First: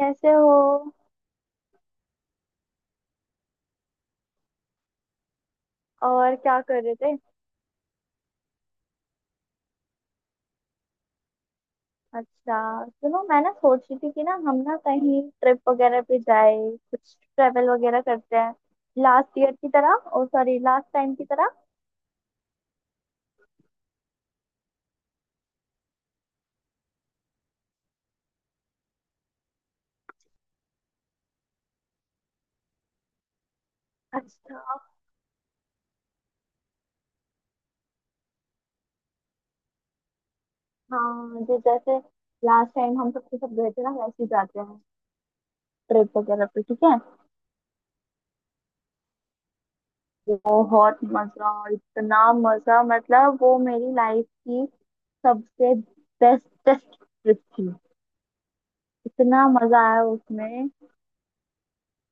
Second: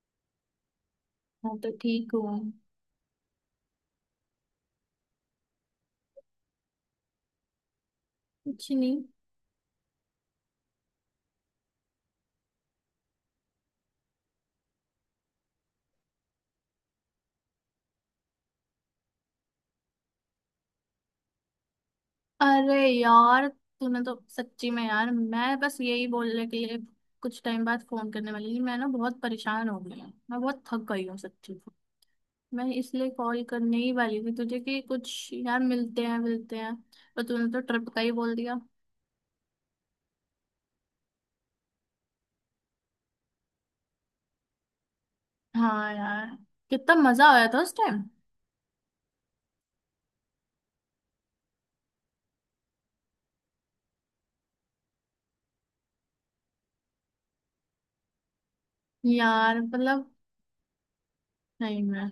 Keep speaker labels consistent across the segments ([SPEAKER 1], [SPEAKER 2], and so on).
[SPEAKER 1] कैसे हो।
[SPEAKER 2] मैं तो ठीक हूँ।
[SPEAKER 1] और क्या कर रहे थे।
[SPEAKER 2] कुछ नहीं।
[SPEAKER 1] अच्छा, सुनो मैं ना सोच रही थी कि ना हम ना कहीं ट्रिप वगैरह पे जाए, कुछ ट्रेवल वगैरह करते हैं, लास्ट ईयर की तरह, ओ सॉरी लास्ट टाइम की तरह।
[SPEAKER 2] अरे यार तूने तो सच्ची में, यार मैं बस यही बोलने के लिए कुछ टाइम बाद फोन करने वाली थी। मैं ना बहुत परेशान हो गई हूँ, मैं बहुत थक गई हूँ सच्ची में। मैं इसलिए कॉल करने ही वाली थी तुझे
[SPEAKER 1] अच्छा।
[SPEAKER 2] कि कुछ यार मिलते हैं मिलते हैं। पर तूने तो ट्रिप का ही बोल दिया।
[SPEAKER 1] हाँ जो जैसे लास्ट टाइम हम सबके सब गए थे ना, वैसे ही जाते हैं
[SPEAKER 2] हाँ
[SPEAKER 1] ट्रिप
[SPEAKER 2] यार,
[SPEAKER 1] वगैरह पे, ठीक है।
[SPEAKER 2] कितना मजा आया था उस टाइम।
[SPEAKER 1] बहुत मजा, इतना मजा, मतलब वो मेरी लाइफ की सबसे बेस्टेस्ट ट्रिप थी। इतना
[SPEAKER 2] यार
[SPEAKER 1] मजा आया
[SPEAKER 2] मतलब,
[SPEAKER 1] उसमें।
[SPEAKER 2] नहीं मैं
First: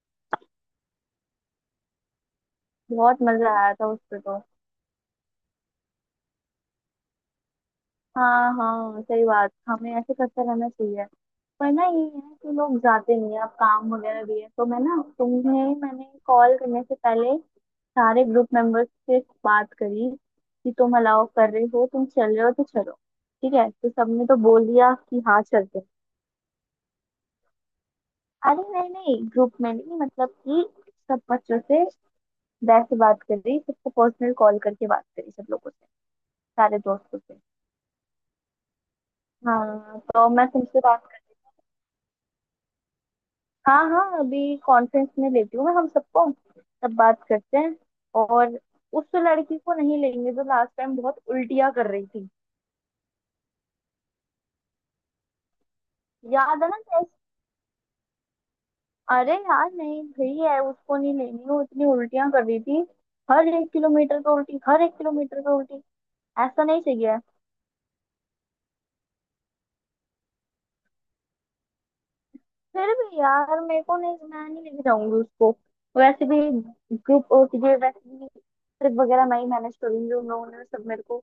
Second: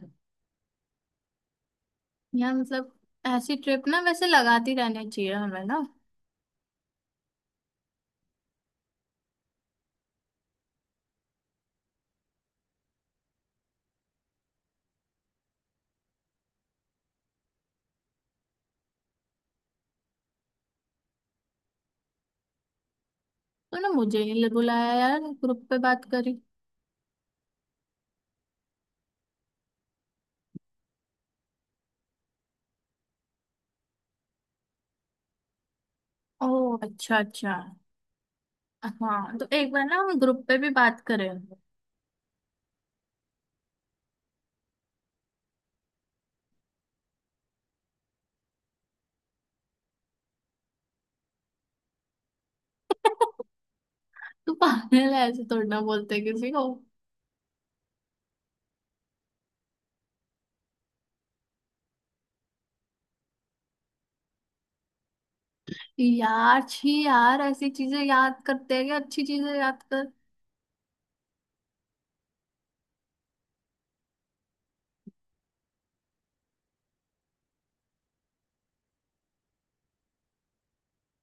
[SPEAKER 2] यार मतलब
[SPEAKER 1] बहुत मजा
[SPEAKER 2] ऐसी
[SPEAKER 1] आया था
[SPEAKER 2] ट्रिप
[SPEAKER 1] उस
[SPEAKER 2] ना
[SPEAKER 1] पे
[SPEAKER 2] वैसे
[SPEAKER 1] तो।
[SPEAKER 2] लगाती रहनी चाहिए हमें ना।
[SPEAKER 1] हाँ हाँ सही बात, हमें ऐसे करते रहना चाहिए। पर ना ये है कि लोग जाते नहीं है, अब काम वगैरह भी है, तो मैं ना तुम्हें मैंने कॉल करने से पहले सारे ग्रुप मेंबर्स से बात करी कि तुम अलाउ कर रहे हो, तुम चल रहे हो तो चलो, ठीक है।
[SPEAKER 2] तो ना
[SPEAKER 1] तो
[SPEAKER 2] मुझे
[SPEAKER 1] सबने तो
[SPEAKER 2] नहीं
[SPEAKER 1] बोल
[SPEAKER 2] बुलाया
[SPEAKER 1] दिया
[SPEAKER 2] यार,
[SPEAKER 1] कि हाँ
[SPEAKER 2] ग्रुप पे
[SPEAKER 1] चलते हैं।
[SPEAKER 2] बात करी।
[SPEAKER 1] अरे नहीं नहीं, ग्रुप में नहीं, मतलब कि सब बच्चों से वैसे बात करी, सबको पर्सनल कॉल करके बात करी सब लोगों से,
[SPEAKER 2] ओ
[SPEAKER 1] सारे
[SPEAKER 2] अच्छा
[SPEAKER 1] दोस्तों से।
[SPEAKER 2] अच्छा। हाँ तो एक बार ना
[SPEAKER 1] हाँ
[SPEAKER 2] हम
[SPEAKER 1] तो
[SPEAKER 2] ग्रुप
[SPEAKER 1] मैं
[SPEAKER 2] पे भी
[SPEAKER 1] तुमसे
[SPEAKER 2] बात
[SPEAKER 1] बात,
[SPEAKER 2] करें।
[SPEAKER 1] हाँ हाँ अभी कॉन्फ्रेंस में लेती हूँ मैं हम सबको, तब बात करते हैं। और उस लड़की को नहीं लेंगे जो लास्ट टाइम बहुत उल्टियाँ कर रही थी।
[SPEAKER 2] तू पागल है, ऐसे थोड़ी ना बोलते किसी
[SPEAKER 1] याद
[SPEAKER 2] को।
[SPEAKER 1] है ना टेस्ट। अरे यार नहीं भाई है, उसको नहीं लेनी, वो इतनी उल्टियाँ कर रही थी, हर एक किलोमीटर पे उल्टी, हर एक किलोमीटर पे उल्टी।
[SPEAKER 2] यार
[SPEAKER 1] ऐसा नहीं
[SPEAKER 2] छी
[SPEAKER 1] चाहिए।
[SPEAKER 2] यार, ऐसी चीजें याद करते हैं कि अच्छी चीजें याद कर।
[SPEAKER 1] फिर भी यार मेरे को नहीं, मैं नहीं लेके जाऊंगी उसको। वैसे भी ग्रुप, ये वैसे भी ट्रिप वगैरह मैं ही मैनेज करूंगी। उन लोगों ने सब मेरे को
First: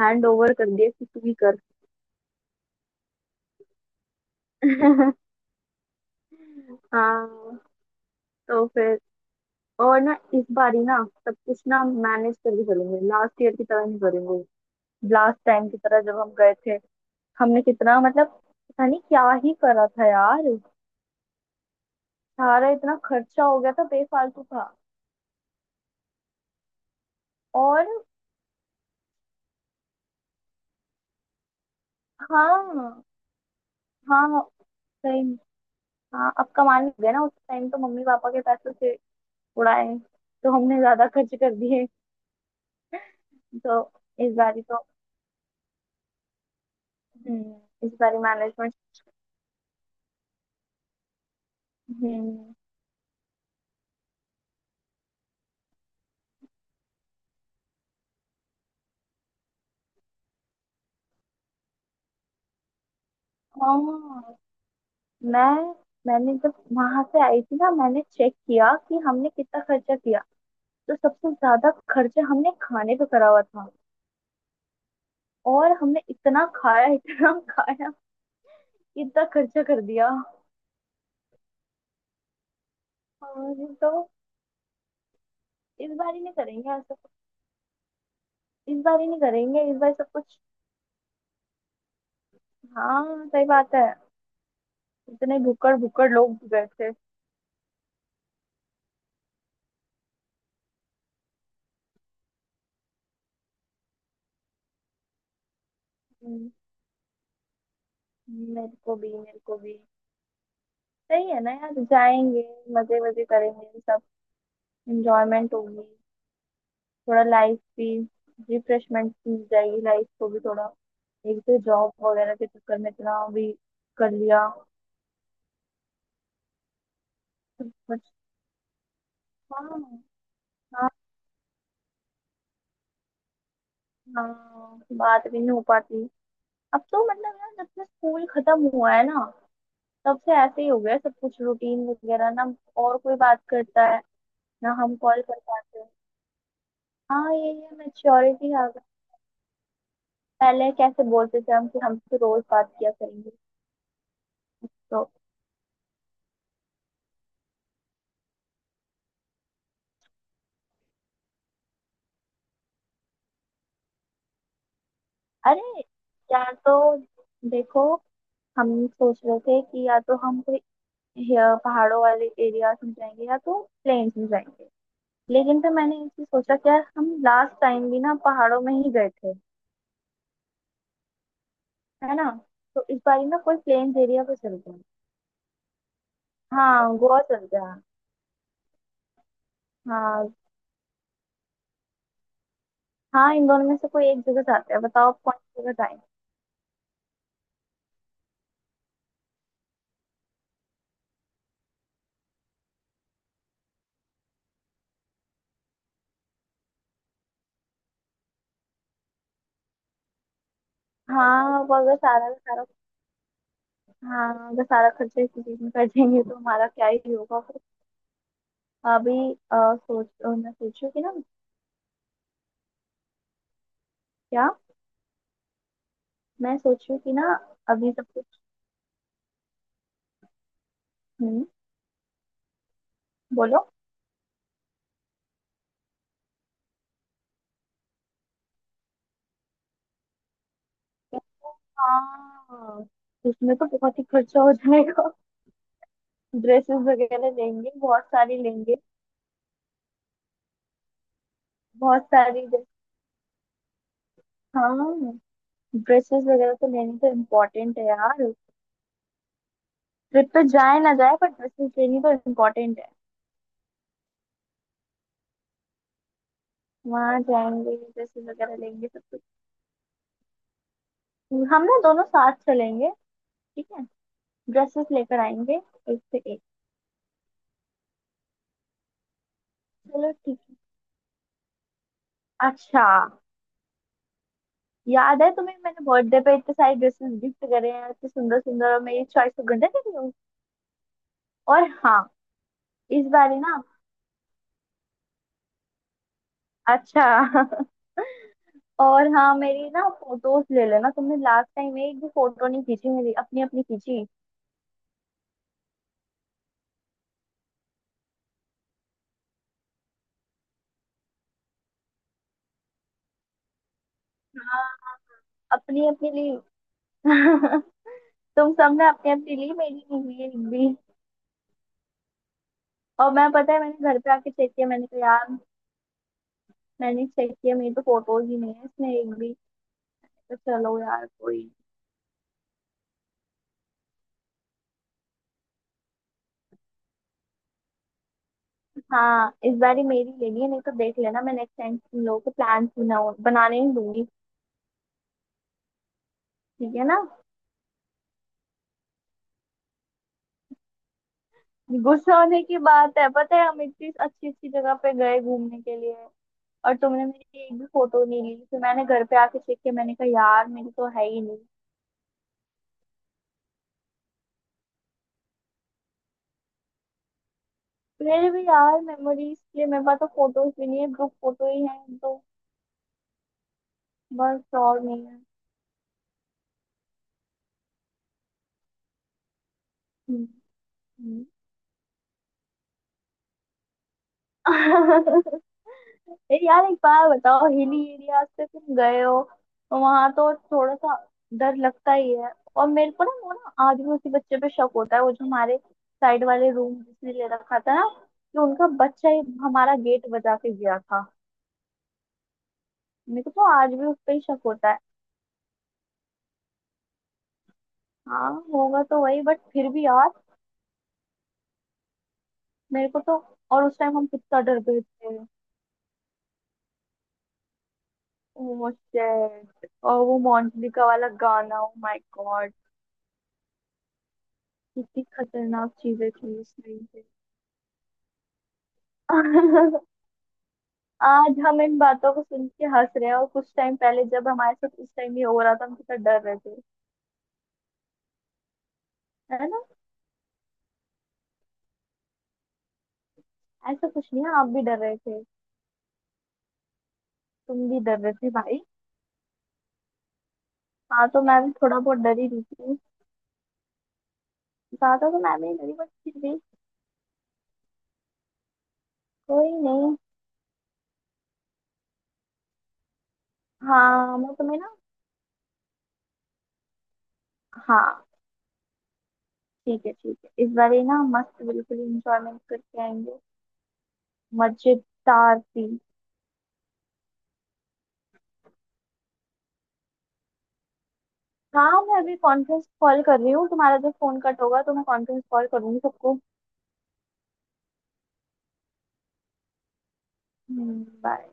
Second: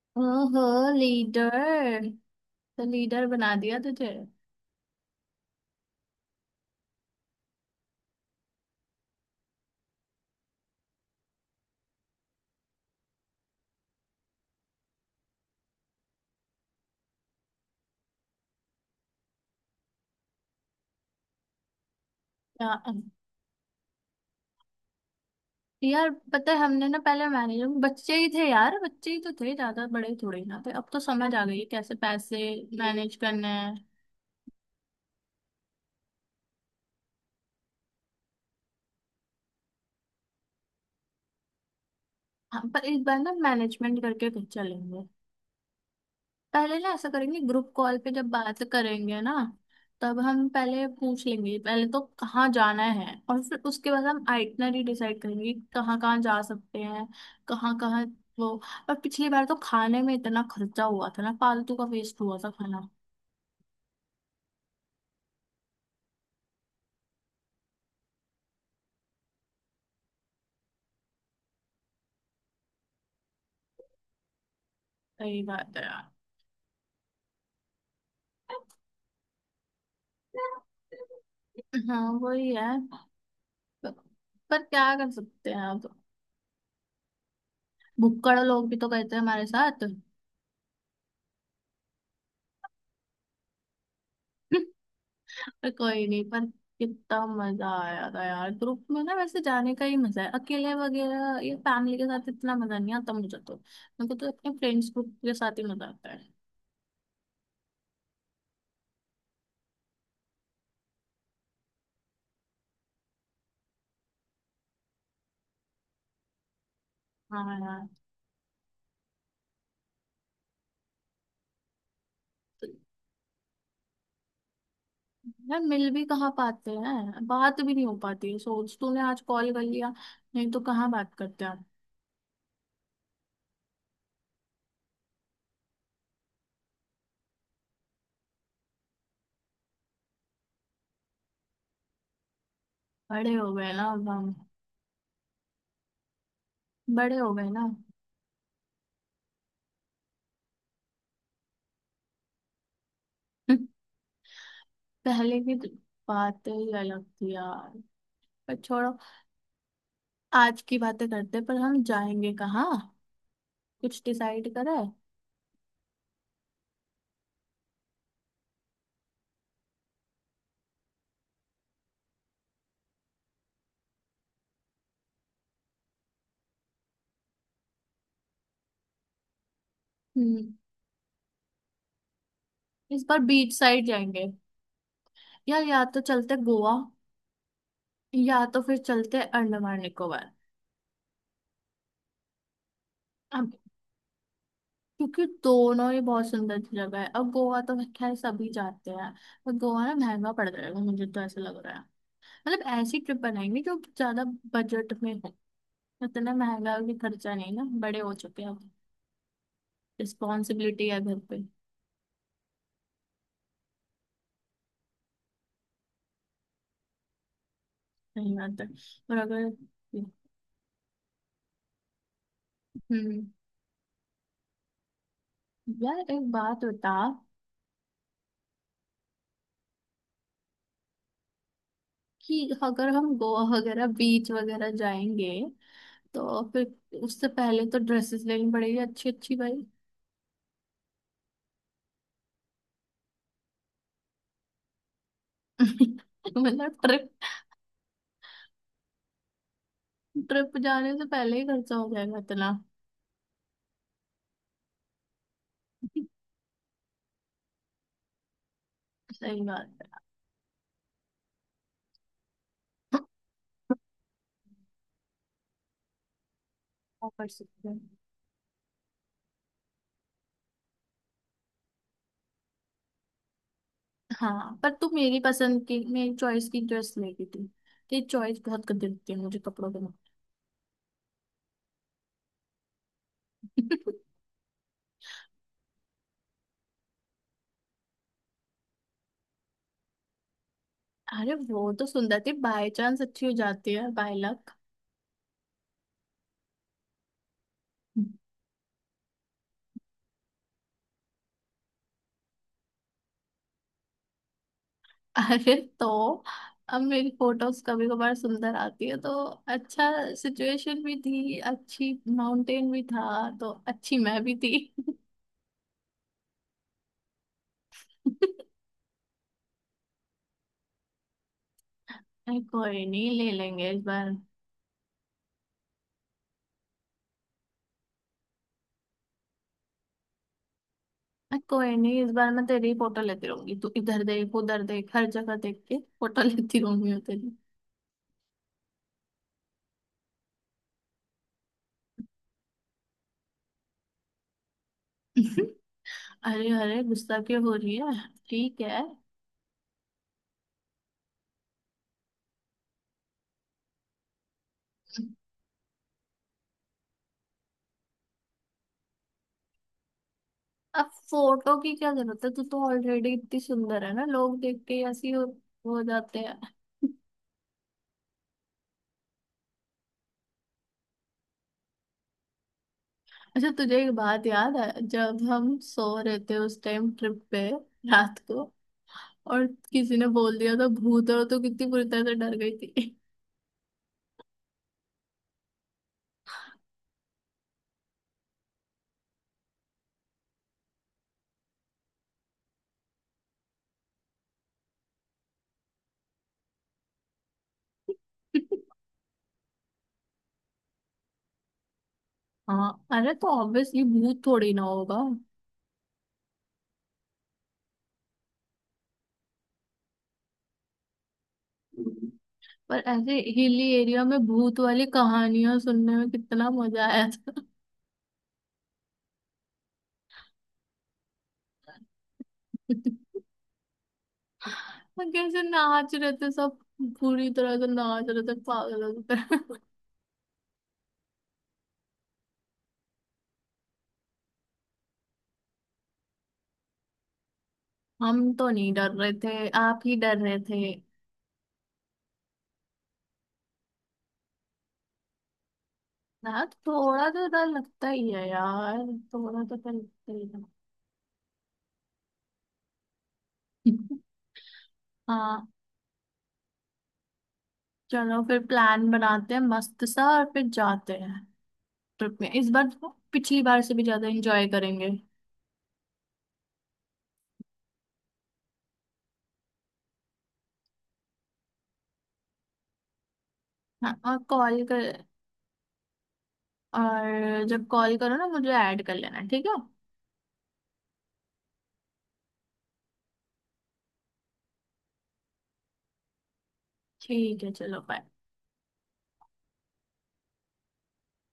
[SPEAKER 1] हैंड ओवर
[SPEAKER 2] ओहो
[SPEAKER 1] कर दिया कि तू ही कर।
[SPEAKER 2] लीडर, तो लीडर बना दिया तुझे।
[SPEAKER 1] हाँ। तो फिर, और ना इस बार ही ना सब कुछ ना मैनेज करके चलेंगे, लास्ट ईयर की तरह नहीं करेंगे। लास्ट टाइम की तरह जब हम गए थे, हमने कितना मतलब पता नहीं क्या ही करा था यार, सारा
[SPEAKER 2] या,
[SPEAKER 1] इतना खर्चा हो गया था बेफालतू का।
[SPEAKER 2] यार पता है हमने ना पहले मैनेजर,
[SPEAKER 1] और
[SPEAKER 2] बच्चे ही थे यार, बच्चे ही तो थे, ज्यादा बड़े थोड़े ना थे। अब तो समझ आ गई है कैसे पैसे
[SPEAKER 1] हाँ।
[SPEAKER 2] मैनेज करने हैं।
[SPEAKER 1] हाँ सही में। हाँ अब कमाने लग गए ना, उस टाइम तो मम्मी पापा के पैसों से उड़ाए, तो हमने ज्यादा खर्च कर दिए।
[SPEAKER 2] हाँ, पर इस बार ना
[SPEAKER 1] तो
[SPEAKER 2] मैनेजमेंट करके
[SPEAKER 1] इस
[SPEAKER 2] कुछ
[SPEAKER 1] बारी तो,
[SPEAKER 2] चलेंगे। पहले ना ऐसा करेंगे, ग्रुप
[SPEAKER 1] इस
[SPEAKER 2] कॉल पे
[SPEAKER 1] बारी
[SPEAKER 2] जब बात
[SPEAKER 1] मैनेजमेंट।
[SPEAKER 2] करेंगे ना, तब हम पहले पूछ लेंगे पहले तो कहाँ
[SPEAKER 1] हम्म।
[SPEAKER 2] जाना है, और फिर उसके बाद हम आइटनरी डिसाइड करेंगे कि कहाँ कहाँ जा सकते हैं। कहाँ कहाँ वो। और पिछली बार तो खाने में इतना खर्चा हुआ था ना, फालतू का वेस्ट हुआ था खाना।
[SPEAKER 1] हाँ मैं, मैंने जब वहां से आई थी ना, मैंने चेक किया कि हमने कितना खर्चा किया, तो सबसे ज्यादा खर्चा हमने खाने पे करा हुआ था।
[SPEAKER 2] सही
[SPEAKER 1] और
[SPEAKER 2] बात है
[SPEAKER 1] हमने
[SPEAKER 2] यार।
[SPEAKER 1] इतना खाया, इतना खाया, इतना खर्चा कर दिया।
[SPEAKER 2] हाँ वही है।
[SPEAKER 1] और
[SPEAKER 2] पर
[SPEAKER 1] तो
[SPEAKER 2] पर क्या कर सकते हैं अब।
[SPEAKER 1] इस बार ही नहीं करेंगे ऐसा,
[SPEAKER 2] भुक्कड़ लोग भी
[SPEAKER 1] इस
[SPEAKER 2] तो
[SPEAKER 1] बार
[SPEAKER 2] गए
[SPEAKER 1] ही
[SPEAKER 2] थे
[SPEAKER 1] नहीं
[SPEAKER 2] हमारे
[SPEAKER 1] करेंगे, इस
[SPEAKER 2] साथ।
[SPEAKER 1] बार सब कुछ। हाँ सही बात है। इतने
[SPEAKER 2] पर
[SPEAKER 1] भुक्कड़
[SPEAKER 2] कोई
[SPEAKER 1] भुक्कड़
[SPEAKER 2] नहीं,
[SPEAKER 1] लोग
[SPEAKER 2] पर
[SPEAKER 1] गए थे।
[SPEAKER 2] कितना मजा आया था यार, ग्रुप में ना वैसे जाने का ही मजा है। अकेले वगैरह ये फैमिली के साथ इतना मजा नहीं आता मुझे तो, मेरे को तो अपने फ्रेंड्स ग्रुप के साथ ही मजा आता है।
[SPEAKER 1] हम्म, मेरे को भी मेरे को भी। सही है ना यार, जाएंगे, मजे मजे करेंगे सब, एंजॉयमेंट होगी, थोड़ा
[SPEAKER 2] हाँ
[SPEAKER 1] लाइफ
[SPEAKER 2] यार।
[SPEAKER 1] भी रिफ्रेशमेंट मिल जाएगी लाइफ को भी थोड़ा। एक तो जॉब वगैरह के
[SPEAKER 2] तो
[SPEAKER 1] चक्कर में इतना भी कर लिया।
[SPEAKER 2] यार मिल भी कहाँ पाते हैं, बात भी नहीं हो
[SPEAKER 1] बट
[SPEAKER 2] पाती है। सोच तूने आज कॉल कर
[SPEAKER 1] हाँ।
[SPEAKER 2] लिया, नहीं तो कहाँ
[SPEAKER 1] हाँ,
[SPEAKER 2] बात करते आप।
[SPEAKER 1] हाँ बात भी नहीं हो पाती। अब तो मतलब यार जब से स्कूल खत्म हुआ है ना, तब से ऐसे ही हो गया है सब कुछ, रूटीन वगैरह ना, और कोई
[SPEAKER 2] बड़े
[SPEAKER 1] बात
[SPEAKER 2] हो गए
[SPEAKER 1] करता
[SPEAKER 2] ना
[SPEAKER 1] है
[SPEAKER 2] अब हम,
[SPEAKER 1] ना, हम कॉल कर पाते हैं।
[SPEAKER 2] बड़े हो
[SPEAKER 1] हाँ
[SPEAKER 2] गए ना।
[SPEAKER 1] ये मेच्योरिटी आ गई। पहले कैसे बोलते थे हम कि हमसे रोज बात किया करेंगे। तो
[SPEAKER 2] पहले की तो बातें ही अलग थी यार। पर छोड़ो, आज की बातें करते हैं, पर हम जाएंगे कहाँ? कुछ डिसाइड करा?
[SPEAKER 1] अरे, या तो, देखो, हम सोच रहे थे कि या तो हम कोई पहाड़ों वाले एरियाज में जाएंगे या तो प्लेन्स में जाएंगे। लेकिन फिर मैंने ये चीज सोचा कि यार हम लास्ट टाइम भी ना पहाड़ों में ही गए थे,
[SPEAKER 2] हम्म,
[SPEAKER 1] है ना। तो इस
[SPEAKER 2] इस बार
[SPEAKER 1] बार ही ना
[SPEAKER 2] बीच
[SPEAKER 1] कोई
[SPEAKER 2] साइड
[SPEAKER 1] प्लेन्स एरिया
[SPEAKER 2] जाएंगे।
[SPEAKER 1] पे चलते हैं।
[SPEAKER 2] या तो चलते गोवा,
[SPEAKER 1] हाँ गोवा चलते हैं।
[SPEAKER 2] या तो फिर चलते अंडमान निकोबार।
[SPEAKER 1] हाँ हाँ इन
[SPEAKER 2] अब
[SPEAKER 1] दोनों में से कोई एक जगह जाते हैं, बताओ आप
[SPEAKER 2] क्योंकि
[SPEAKER 1] कौन सी जगह
[SPEAKER 2] दोनों ही
[SPEAKER 1] जाएंगे।
[SPEAKER 2] बहुत सुंदर जगह है, अब गोवा तो खैर सभी जाते हैं, पर गोवा ना महंगा पड़ जाएगा मुझे तो ऐसा लग रहा है। मतलब ऐसी ट्रिप बनाएंगे जो ज्यादा बजट में हो, इतना महंगा भी खर्चा नहीं ना, बड़े हो चुके हैं अब, रिस्पॉन्सिबिलिटी है घर पे।
[SPEAKER 1] हाँ वो अगर सारा का सारा, हाँ अगर सारा खर्चा इसी चीज में कर देंगे तो हमारा क्या ही होगा फिर।
[SPEAKER 2] नहीं आता। और
[SPEAKER 1] अभी
[SPEAKER 2] अगर,
[SPEAKER 1] सोच, मैं सोचू कि ना,
[SPEAKER 2] हम्म,
[SPEAKER 1] क्या,
[SPEAKER 2] यार एक
[SPEAKER 1] मैं
[SPEAKER 2] बात बता,
[SPEAKER 1] सोचू कि ना, अभी सब। हम्म,
[SPEAKER 2] कि अगर हम गोवा
[SPEAKER 1] बोलो।
[SPEAKER 2] वगैरह बीच वगैरह जाएंगे, तो फिर उससे पहले तो ड्रेसेस लेनी पड़ेगी अच्छी अच्छी भाई।
[SPEAKER 1] हाँ उसमें तो बहुत ही खर्चा हो जाएगा।
[SPEAKER 2] मतलब
[SPEAKER 1] ड्रेसेस
[SPEAKER 2] ट्रिप,
[SPEAKER 1] वगैरह लेंगे, बहुत सारी लेंगे,
[SPEAKER 2] ट्रिप जाने से पहले ही खर्चा हो
[SPEAKER 1] बहुत
[SPEAKER 2] जाएगा
[SPEAKER 1] सारी
[SPEAKER 2] इतना।
[SPEAKER 1] ड्रे- हाँ, ड्रेसेस वगैरह तो लेनी तो इम्पोर्टेंट है यार।
[SPEAKER 2] सही बात है।
[SPEAKER 1] ट्रिप पे जाए ना जाए, पर ड्रेसेस लेनी तो इम्पोर्टेंट है।
[SPEAKER 2] क्या
[SPEAKER 1] वहाँ
[SPEAKER 2] कर सकते
[SPEAKER 1] जाएंगे,
[SPEAKER 2] हैं।
[SPEAKER 1] ड्रेसेस वगैरह लेंगे सब कुछ। हम ना दोनों साथ चलेंगे, ठीक है।
[SPEAKER 2] हाँ पर
[SPEAKER 1] ड्रेसेस
[SPEAKER 2] तू मेरी
[SPEAKER 1] लेकर आएंगे
[SPEAKER 2] पसंद की,
[SPEAKER 1] एक
[SPEAKER 2] मेरी
[SPEAKER 1] से एक।
[SPEAKER 2] चॉइस की ड्रेस लेती थी। तेरी चॉइस बहुत कर देती है मुझे कपड़ों के में।
[SPEAKER 1] चलो ठीक है। अच्छा। याद है तुम्हें मैंने बर्थडे पे इतने सारे ड्रेसेस गिफ्ट करे हैं, इतने सुंदर सुंदर, और मेरी चॉइस को गंदा नहीं हूँ।
[SPEAKER 2] अरे
[SPEAKER 1] और
[SPEAKER 2] वो तो
[SPEAKER 1] हाँ
[SPEAKER 2] सुंदर थी बाय चांस,
[SPEAKER 1] इस
[SPEAKER 2] अच्छी हो
[SPEAKER 1] बार ही ना,
[SPEAKER 2] जाती है बाय लक।
[SPEAKER 1] अच्छा। और हाँ मेरी ना फोटोज ले लेना, तुमने लास्ट टाइम एक भी फोटो नहीं खींची मेरी, अपनी अपनी खींची।
[SPEAKER 2] अरे तो अब मेरी फोटोज कभी कभार सुंदर आती है तो। अच्छा, सिचुएशन भी थी अच्छी, माउंटेन भी था, तो अच्छी मैं भी थी।
[SPEAKER 1] हाँ अपनी अपनी ली। तुम सबने अपनी अपनी ली, मेरी नहीं हुई एक भी।
[SPEAKER 2] अरे कोई नहीं,
[SPEAKER 1] और मैं,
[SPEAKER 2] ले
[SPEAKER 1] पता है
[SPEAKER 2] लेंगे इस
[SPEAKER 1] मैंने घर
[SPEAKER 2] बार।
[SPEAKER 1] पे आके चेक किया, मैंने कहा यार, मैंने चेक किया मेरी तो फोटोज ही नहीं है इसमें एक भी। तो चलो यार
[SPEAKER 2] अरे
[SPEAKER 1] कोई।
[SPEAKER 2] कोई नहीं, इस बार मैं तेरी फोटो लेती रहूंगी। तू इधर देख, उधर देख, हर जगह देख के फोटो लेती रहूंगी मैं तेरी।
[SPEAKER 1] हाँ इस बार ही मेरी लेनी है, नहीं तो देख लेना मैं नेक्स्ट टाइम तुम लोगों को प्लान बनाऊ बनाने नहीं दूंगी।
[SPEAKER 2] अरे
[SPEAKER 1] ठीक
[SPEAKER 2] अरे
[SPEAKER 1] है ना।
[SPEAKER 2] गुस्सा क्यों हो रही है। ठीक है।
[SPEAKER 1] गुस्सा होने की बात है, पता है, हम इतनी अच्छी अच्छी जगह पे गए घूमने के लिए और तुमने मेरी एक भी फोटो नहीं ली। फिर मैंने घर पे आके चेक किया, मैंने कहा यार मेरी तो
[SPEAKER 2] अब
[SPEAKER 1] है ही नहीं।
[SPEAKER 2] फोटो की क्या जरूरत है, तू तो ऑलरेडी इतनी सुंदर है ना, लोग देख के ऐसे ही हो जाते हैं।
[SPEAKER 1] मेरे भी यार मेमोरीज के लिए, मेरे पास तो फोटोज भी नहीं है, ग्रुप फोटो ही है तो,
[SPEAKER 2] अच्छा तुझे एक बात याद
[SPEAKER 1] बस
[SPEAKER 2] है,
[SPEAKER 1] और नहीं
[SPEAKER 2] जब
[SPEAKER 1] है।
[SPEAKER 2] हम सो रहे थे उस टाइम ट्रिप पे, रात को, और किसी ने
[SPEAKER 1] हम्म,
[SPEAKER 2] बोल दिया था भूत है,
[SPEAKER 1] हम्म।
[SPEAKER 2] तो कितनी बुरी तरह से डर गई थी।
[SPEAKER 1] ए यार एक बार बताओ, हिली एरिया से तुम गए हो तो वहां तो थोड़ा सा डर लगता ही है। और मेरे को ना वो ना आदिवासी बच्चे पे शक होता है, वो जो हमारे साइड वाले रूम जिसने ले रखा था ना, कि उनका बच्चा ही हमारा गेट बजा के गया था।
[SPEAKER 2] हाँ। अरे
[SPEAKER 1] मेरे
[SPEAKER 2] तो
[SPEAKER 1] को तो आज
[SPEAKER 2] ऑब्वियसली
[SPEAKER 1] भी उस पे ही
[SPEAKER 2] भूत
[SPEAKER 1] शक
[SPEAKER 2] थोड़ी ना
[SPEAKER 1] होता है।
[SPEAKER 2] होगा।
[SPEAKER 1] हाँ होगा तो वही, बट फिर भी यार।
[SPEAKER 2] पर
[SPEAKER 1] मेरे को तो,
[SPEAKER 2] ऐसे
[SPEAKER 1] और
[SPEAKER 2] हिली
[SPEAKER 1] उस टाइम
[SPEAKER 2] एरिया
[SPEAKER 1] हम
[SPEAKER 2] में
[SPEAKER 1] कितना
[SPEAKER 2] भूत
[SPEAKER 1] डर गए
[SPEAKER 2] वाली
[SPEAKER 1] थे।
[SPEAKER 2] कहानियां सुनने में कितना मजा आया था।
[SPEAKER 1] ओ शिट, और वो मोंटली का वाला गाना, ओ माय गॉड, कितनी
[SPEAKER 2] और कैसे
[SPEAKER 1] खतरनाक
[SPEAKER 2] नाच
[SPEAKER 1] चीजें
[SPEAKER 2] रहे थे
[SPEAKER 1] थी उस
[SPEAKER 2] सब,
[SPEAKER 1] टाइम पे।
[SPEAKER 2] पूरी तरह से नाच रहे थे पागलों की तरह।
[SPEAKER 1] आज हम इन बातों को सुन के हंस रहे हैं, और कुछ टाइम पहले जब हमारे साथ इस टाइम ये हो रहा था, हम कितना डर रहे थे,
[SPEAKER 2] हम तो नहीं डर रहे थे,
[SPEAKER 1] है ना।
[SPEAKER 2] आप ही डर रहे थे।
[SPEAKER 1] ऐसा कुछ नहीं है, आप भी डर रहे थे,
[SPEAKER 2] ना थोड़ा तो डर
[SPEAKER 1] तुम भी
[SPEAKER 2] लगता
[SPEAKER 1] डर
[SPEAKER 2] ही
[SPEAKER 1] रहे
[SPEAKER 2] है
[SPEAKER 1] थे भाई।
[SPEAKER 2] यार, थोड़ा तो डर लगता ही है।
[SPEAKER 1] हाँ तो मैं भी थोड़ा बहुत डरी रही थी, ज्यादा तो मैं भी
[SPEAKER 2] हाँ
[SPEAKER 1] नहीं डरी, बट फिर भी।
[SPEAKER 2] चलो फिर प्लान बनाते हैं
[SPEAKER 1] कोई
[SPEAKER 2] मस्त
[SPEAKER 1] नहीं।
[SPEAKER 2] सा, और फिर जाते हैं। ट्रिप में इस बार तो पिछली बार से भी ज्यादा
[SPEAKER 1] हाँ मैं
[SPEAKER 2] एंजॉय
[SPEAKER 1] तुम्हें ना,
[SPEAKER 2] करेंगे।
[SPEAKER 1] हाँ ठीक है, ठीक है इस बार ये ना मस्त बिल्कुल इंजॉयमेंट करके आएंगे।
[SPEAKER 2] हाँ और कॉल कर,
[SPEAKER 1] मजेदार थी।
[SPEAKER 2] और जब कॉल करो ना मुझे ऐड कर लेना, ठीक है।
[SPEAKER 1] हाँ मैं अभी कॉन्फ्रेंस कॉल कर रही हूँ, तुम्हारा जब फोन कट होगा तो मैं कॉन्फ्रेंस कॉल करूंगी सबको।
[SPEAKER 2] ठीक है चलो बाय।
[SPEAKER 1] बाय।